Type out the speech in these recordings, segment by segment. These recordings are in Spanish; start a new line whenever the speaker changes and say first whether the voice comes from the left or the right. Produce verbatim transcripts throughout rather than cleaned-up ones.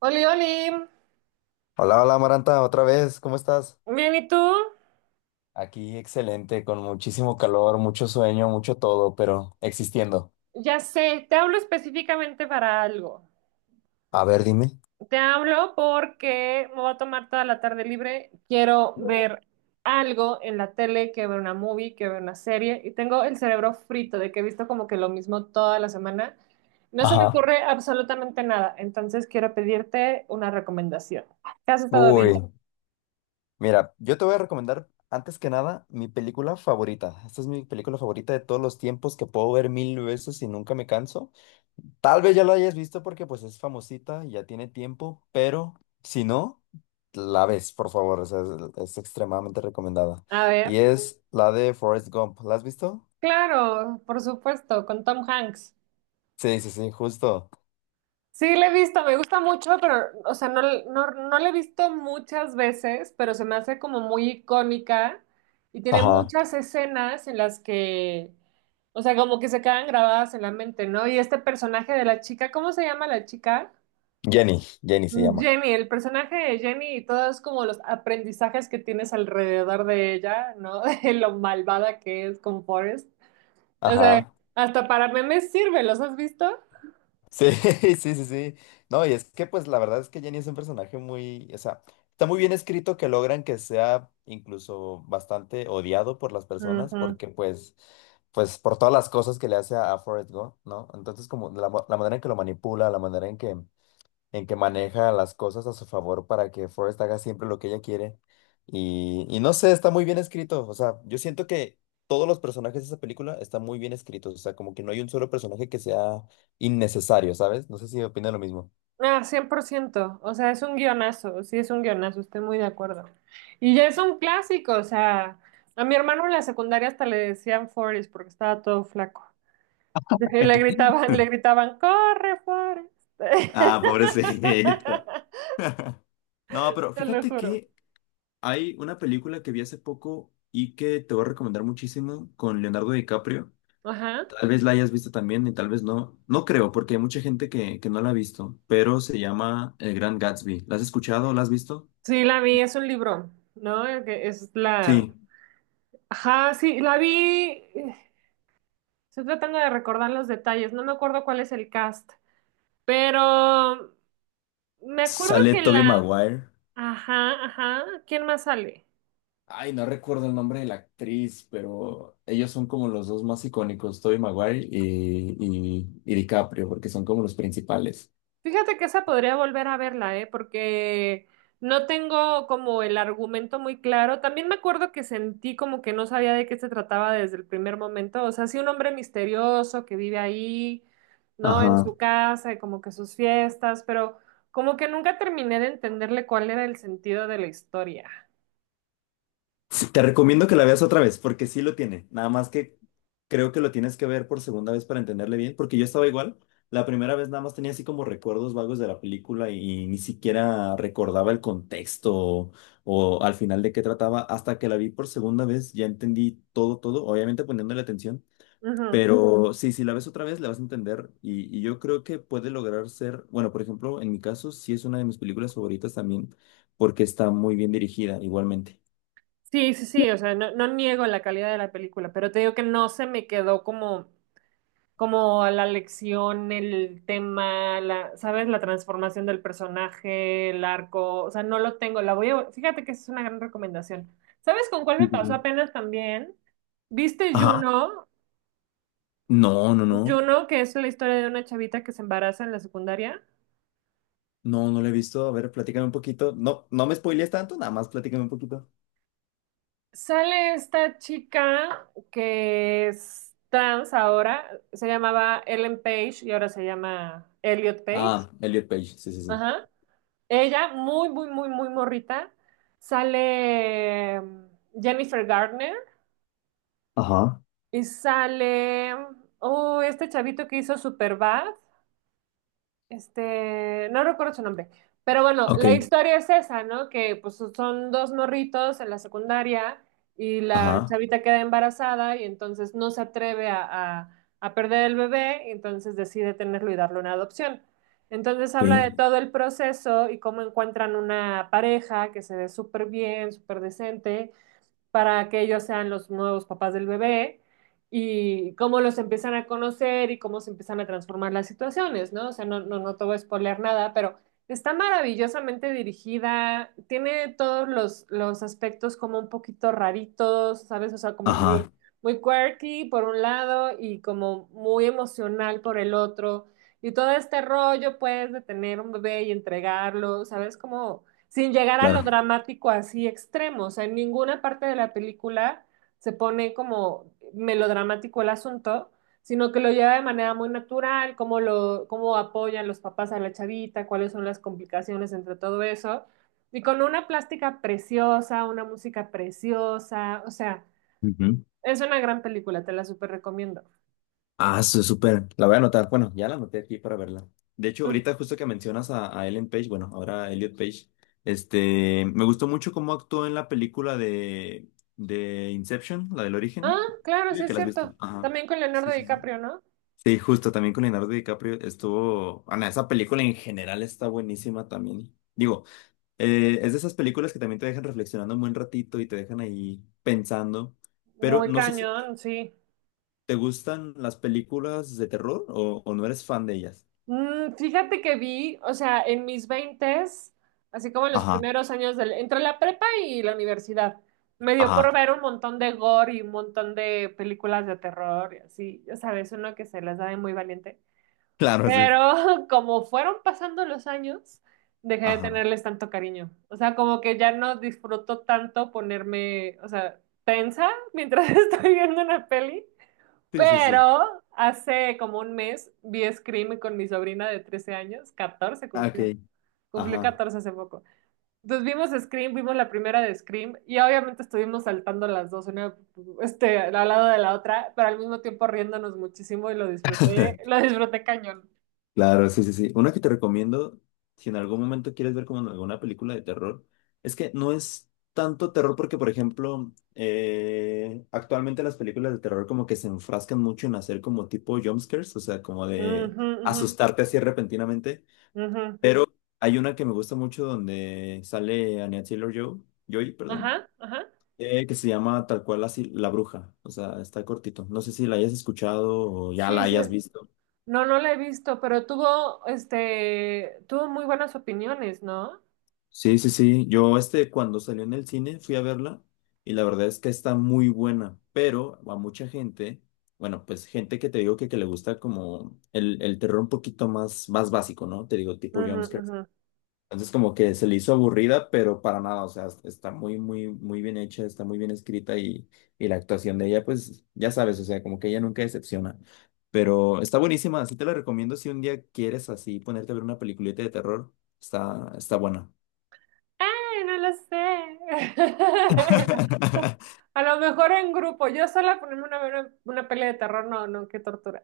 right: Oli, Oli.
left: Hola, hola Maranta, otra vez, ¿cómo estás?
right: Bien, ¿y tú?
left: Aquí excelente, con muchísimo calor, mucho sueño, mucho todo, pero existiendo.
right: Ya sé, te hablo específicamente para algo.
left: A ver, dime.
right: Te hablo porque me voy a tomar toda la tarde libre. Quiero ver algo en la tele, quiero ver una movie, quiero ver una serie y tengo el cerebro frito de que he visto como que lo mismo toda la semana. No se me
left: Ajá.
right: ocurre absolutamente nada, entonces quiero pedirte una recomendación. ¿Qué has estado
left: Uy,
right: viendo?
left: mira, yo te voy a recomendar antes que nada mi película favorita. Esta es mi película favorita de todos los tiempos que puedo ver mil veces y nunca me canso. Tal vez ya la hayas visto porque pues es famosita, y ya tiene tiempo, pero si no, la ves, por favor, o sea, es, es extremadamente recomendada.
right: A
left: Y
right: ver,
left: es la de Forrest Gump. ¿La has visto?
right: claro, por supuesto, con Tom Hanks.
left: Sí, sí, sí, justo.
right: Sí, le he visto, me gusta mucho, pero, o sea, no, no, no le he visto muchas veces, pero se me hace como muy icónica y tiene
left: Ajá.
right: muchas escenas en las que, o sea, como que se quedan grabadas en la mente, ¿no? Y este personaje de la chica, ¿cómo se llama la chica?
left: Jenny, Jenny se
right: Mm,
left: llama.
right: Jenny, el personaje de Jenny y todos como los aprendizajes que tienes alrededor de ella, ¿no? De lo malvada que es con Forrest. O sea,
left: Ajá.
right: hasta para memes sirve, ¿los has visto?
left: Sí, sí, sí, sí. No, y es que pues la verdad es que Jenny es un personaje muy, o sea, está muy bien escrito que logran que sea incluso bastante odiado por las personas
right: Ujú.
left: porque pues, pues por todas las cosas que le hace a, a Forrest Gump, ¿no? Entonces como la, mo- la manera en que lo manipula, la manera en que en que maneja las cosas a su favor para que Forrest haga siempre lo que ella quiere. Y, y no sé, está muy bien escrito. O sea, yo siento que todos los personajes de esa película están muy bien escritos. O sea, como que no hay un solo personaje que sea innecesario, ¿sabes? No sé si opina lo mismo.
right: Ah, cien por ciento, o sea, es un guionazo, sí es un guionazo, estoy muy de acuerdo. Y ya es un clásico, o sea, a mi hermano en la secundaria hasta le decían Forrest porque estaba todo flaco. Y le gritaban, le gritaban, ¡corre, Forrest!
left: Ah, pobrecito. No, pero
right: Te lo
left: fíjate
right: juro.
left: que hay una película que vi hace poco y que te voy a recomendar muchísimo con Leonardo DiCaprio.
right: Ajá.
left: Tal vez la hayas visto también y tal vez no. No creo, porque hay mucha gente que, que no la ha visto, pero se llama El Gran Gatsby. ¿La has escuchado? ¿La has visto?
right: Sí, la vi, es un libro, ¿no? El que Es la...
left: Sí.
right: Ajá, sí, la vi. Estoy tratando de recordar los detalles, no me acuerdo cuál es el cast, pero me acuerdo
left: Sale
right: que
left: Tobey
right: la...
left: Maguire.
right: Ajá, ajá. ¿Quién más sale?
left: Ay, no recuerdo el nombre de la actriz, pero ellos son como los dos más icónicos, Tobey Maguire y, y, y DiCaprio, porque son como los principales.
right: Fíjate que esa podría volver a verla, ¿eh? Porque no tengo como el argumento muy claro. También me acuerdo que sentí como que no sabía de qué se trataba desde el primer momento. O sea, sí un hombre misterioso que vive ahí, ¿no? En su
left: Ajá.
right: casa y como que sus fiestas, pero como que nunca terminé de entenderle cuál era el sentido de la historia.
left: Sí, te recomiendo que la veas otra vez, porque sí lo tiene. Nada más que creo que lo tienes que ver por segunda vez para entenderle bien, porque yo estaba igual. La primera vez nada más tenía así como recuerdos vagos de la película y ni siquiera recordaba el contexto o, o al final de qué trataba. Hasta que la vi por segunda vez ya entendí todo, todo, obviamente poniéndole atención. Ujú.
right: Ujú.
left: Pero sí, si la ves otra vez, la vas a entender y, y yo creo que puede lograr ser, bueno, por ejemplo, en mi caso, sí es una de mis películas favoritas también, porque está muy bien dirigida igualmente.
right: Sí, sí, sí, o sea, no, no niego la calidad de la película, pero te digo que no se me quedó como... como la lección, el tema, la, ¿sabes? La transformación del personaje, el arco, o sea, no lo tengo, la voy a, fíjate que esa es una gran recomendación. ¿Sabes con cuál me
left: Sí, sí,
right: pasó
left: sí.
right: apenas también? ¿Viste
left: Ajá.
right: Juno?
left: No, no, no.
right: Juno, que es la historia de una chavita que se embaraza en la secundaria.
left: No, no la he visto. A ver, platícame un poquito. No, no me spoilees tanto, nada más platícame un poquito.
right: Sale esta chica que es trans ahora, se llamaba Ellen Page y ahora se llama Elliot Page.
left: Ah, Elliot Page, sí, sí, sí.
right: Ajá. Ella, muy, muy, muy, muy morrita. Sale mm, Jennifer Garner
left: Ajá.
right: y sale, mm, oh, este chavito que hizo Superbad. Este, no recuerdo su nombre, pero bueno,
left: Ok.
right: la historia es esa, ¿no? Que pues so, son dos morritos en la secundaria y la
left: Ajá.
right: chavita queda embarazada y entonces no se atreve a, a- a perder el bebé y entonces decide tenerlo y darle una adopción. Entonces
left: Ok.
right: habla de todo el proceso y cómo encuentran una pareja que se ve súper bien, súper decente para que ellos sean los nuevos papás del bebé y cómo los empiezan a conocer y cómo se empiezan a transformar las situaciones, ¿no? O sea, no, no, no te voy a spoiler nada, pero está maravillosamente dirigida, tiene todos los, los aspectos como un poquito raritos, ¿sabes? O sea, como muy,
left: Ajá.
right: muy quirky por un lado y como muy emocional por el otro. Y todo este rollo, pues, de tener un bebé y entregarlo, ¿sabes? Como sin llegar a lo
left: Claro.
right: dramático así extremo. O sea, en ninguna parte de la película se pone como melodramático el asunto, sino que lo lleva de manera muy natural, cómo lo, cómo apoyan los papás a la chavita, cuáles son las complicaciones entre todo eso. Y con una plástica preciosa, una música preciosa, o sea,
left: Ujú.
right: es una gran película, te la súper recomiendo.
left: Ah, eso súper. La voy a anotar. Bueno, ya la anoté aquí para verla. De hecho, ahorita justo que mencionas a, a Ellen Page, bueno, ahora a Elliot Page, este, me gustó mucho cómo actuó en la película de, de Inception, la del
right: Ah,
left: origen.
right: claro, sí
left: Digo que
right: es
left: la has
right: cierto.
left: visto. Ajá.
right: También con Leonardo
left: Sí, sí, sí.
right: DiCaprio, ¿no?
left: Sí, justo también con Leonardo DiCaprio estuvo. Ana, esa película en general está buenísima también. Digo, eh, es de esas películas que también te dejan reflexionando un buen ratito y te dejan ahí pensando. Pero
right: Muy
left: no sé si
right: cañón, sí.
left: te gustan las películas de terror o, o no eres fan de ellas.
right: Mm, fíjate que vi, o sea, en mis veintes, así como en los
left: Ajá,
right: primeros años del, entre la prepa y la universidad, me dio
left: ajá,
right: por ver un montón de gore y un montón de películas de terror y así, ya sabes, uno que se las da de muy valiente.
left: claro, sí.
right: Pero como fueron pasando los años, dejé de
left: Ajá.
right: tenerles tanto cariño. O sea, como que ya no disfruto tanto ponerme, o sea, tensa mientras estoy viendo una peli.
left: Sí, sí, sí.
right: Pero hace como un mes vi Scream con mi sobrina de trece años, catorce
left: Ah, ok.
right: cumplió, cumplió
left: Ajá.
right: catorce hace poco. Entonces vimos Scream, vimos la primera de Scream y obviamente estuvimos saltando las dos, una este, al lado de la otra, pero al mismo tiempo riéndonos muchísimo y lo disfruté, lo disfruté cañón.
left: Claro, sí, sí, sí. Una que te recomiendo, si en algún momento quieres ver como en alguna película de terror, es que no es tanto terror porque, por ejemplo, eh, actualmente las películas de terror como que se enfrascan mucho en hacer como tipo jumpscares, o sea, como de
right: Ujú, ujú,
left: asustarte así repentinamente.
right: ujú.
left: Pero hay una que me gusta mucho donde sale Anya Taylor-Joy, Joy, perdón,
right: Ajá, ajá.
left: eh, que se llama tal cual así La Bruja, o sea, está cortito. No sé si la hayas escuchado o ya la
right: Sí, sí.
left: hayas visto.
right: No, no la he visto, pero tuvo, este, tuvo muy buenas opiniones, ¿no?
left: Sí, sí, sí. Yo, este, cuando salió en el cine, fui a verla y la verdad es que está muy buena, pero a mucha gente, bueno, pues gente que te digo que, que le gusta como el, el terror un poquito más, más básico, ¿no? Te digo, tipo
right: Ujú,
left: jumpscares.
right: ujú.
left: Entonces, como que se le hizo aburrida, pero para nada, o sea, está muy, muy, muy bien hecha, está muy bien escrita y, y la actuación de ella, pues ya sabes, o sea, como que ella nunca decepciona. Pero está buenísima, así te la recomiendo si un día quieres así ponerte a ver una peliculita de terror, está, está buena.
right: Ay, no lo sé. A lo mejor en grupo. Yo sola ponerme una, una, una peli de terror, no, no, qué tortura.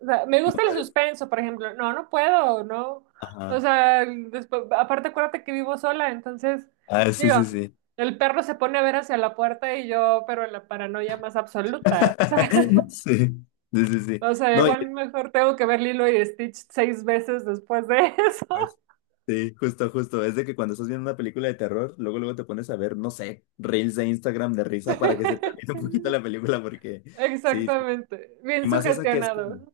right: O sea, me
left: ¿No
right: gusta el
left: puedes?
right: suspenso, por ejemplo. No, no puedo, no. O
left: Ajá.
right: sea, después, aparte acuérdate que vivo sola, entonces,
left: Ah, sí, sí,
right: digo,
left: sí.
right: el perro se pone a ver hacia la puerta y yo, pero en la paranoia más absoluta. O sea,
left: Sí, sí, sí, sí.
right: o sea,
left: No, y
right: igual mejor tengo que ver Lilo y Stitch seis veces después de eso.
left: después. Sí, justo, justo. Es de que cuando estás viendo una película de terror, luego, luego te pones a ver, no sé, reels de Instagram de risa para que se te olvide un poquito la película, porque sí, sí.
right: Exactamente. Bien
left: Y más esa que es como.
right: sugestionado.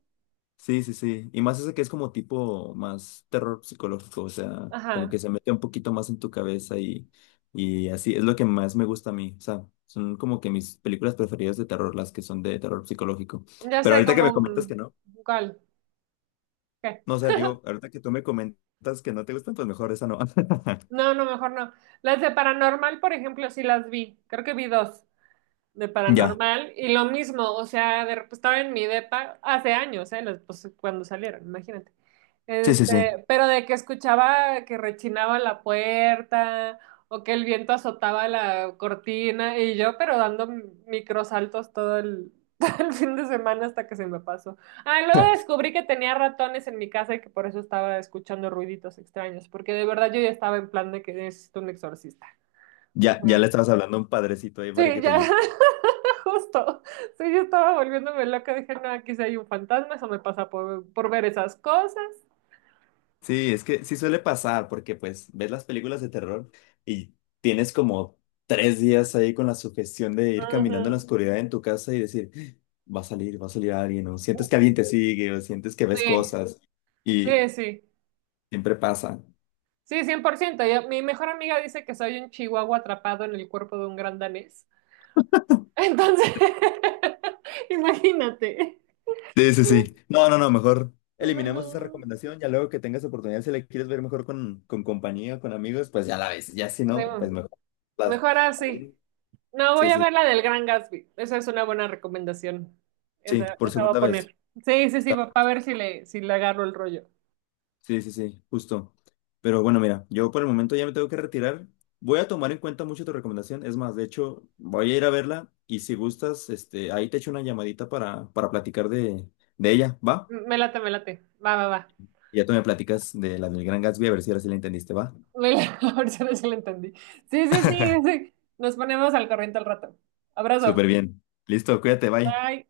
left: Sí, sí, sí. Y más ese que es como tipo más terror psicológico, o sea, como
right: Ajá.
left: que se mete un poquito más en tu cabeza y, y así es lo que más me gusta a mí. O sea, son como que mis películas preferidas de terror, las que son de terror psicológico.
right: Ya
left: Pero
right: sé
left: ahorita que me
right: cómo.
left: comentas
right: mm,
left: que no,
right: ¿Cuál? ¿Qué?
left: no, o sea, digo, ahorita que tú me comentas que no te gustan, pues mejor esa no.
right: No, no, mejor no. Las de Paranormal, por ejemplo, sí las vi. Creo que vi dos. De
left: Ya,
right: paranormal y lo mismo, o sea, de, estaba en mi depa hace años, ¿eh? Los- pues, cuando salieron, imagínate.
left: sí, sí, sí.
right: Este, pero de que escuchaba que rechinaba la puerta o que el viento azotaba la cortina y yo, pero dando microsaltos todo el, todo el fin de semana hasta que se me pasó. Ah, luego descubrí que tenía ratones en mi casa y que por eso estaba escuchando ruiditos extraños, porque de verdad yo ya estaba en plan de que necesito un exorcista.
left: Ya, ya le estabas hablando a un padrecito ahí para
right: Sí,
left: que te
right: ya,
left: ayude.
right: justo. Sí, yo estaba volviéndome loca. Dije, no, aquí sí hay un fantasma, eso me pasa por, por ver esas cosas.
left: Sí, es que sí suele pasar, porque pues ves las películas de terror y tienes como tres días ahí con la sugestión de ir caminando en la
right: Ujú.
left: oscuridad en tu casa y decir, "¡Ah! va a salir, va a salir alguien, o sientes que alguien te sigue, o sientes que ves
right: Sí,
left: cosas, y
right: sí, sí.
left: siempre pasa.
right: Sí, cien por ciento. Ya- mi mejor amiga dice que soy un chihuahua atrapado en el cuerpo de un gran danés. Entonces, imagínate.
left: Sí, sí, sí. No, no, no, mejor eliminemos esa
right: Mejor,
left: recomendación, ya luego que tengas oportunidad, si la quieres ver mejor con, con compañía, con amigos, pues ya la ves, ya si no, pues mejor. Las-
right: Mejor así. No, voy
left: sí,
right: a
left: sí,
right: ver la del Gran Gatsby. Esa es una buena recomendación.
left: sí,
right: Esa,
left: por
right: esa va a
left: segunda vez.
right: poner. Sí, sí, sí, va a ver si le, si le, agarro el rollo.
left: Sí, sí, sí, justo. Pero bueno, mira, yo por el momento ya me tengo que retirar. Voy a tomar en cuenta mucho tu recomendación. Es más, de hecho, voy a ir a verla y si gustas, este, ahí te echo una llamadita para, para platicar de, de ella, ¿va?
right: M- Me late, me late. Va, va, va.
left: Y ya tú me platicas de la del Gran Gatsby, a ver si ahora sí la entendiste, ¿va?
right: Me la- Ahora sí sí lo entendí. Sí, sí, sí, sí. Nos ponemos al corriente al rato. Abrazo.
left: Súper bien. Listo, cuídate, bye.
right: Bye.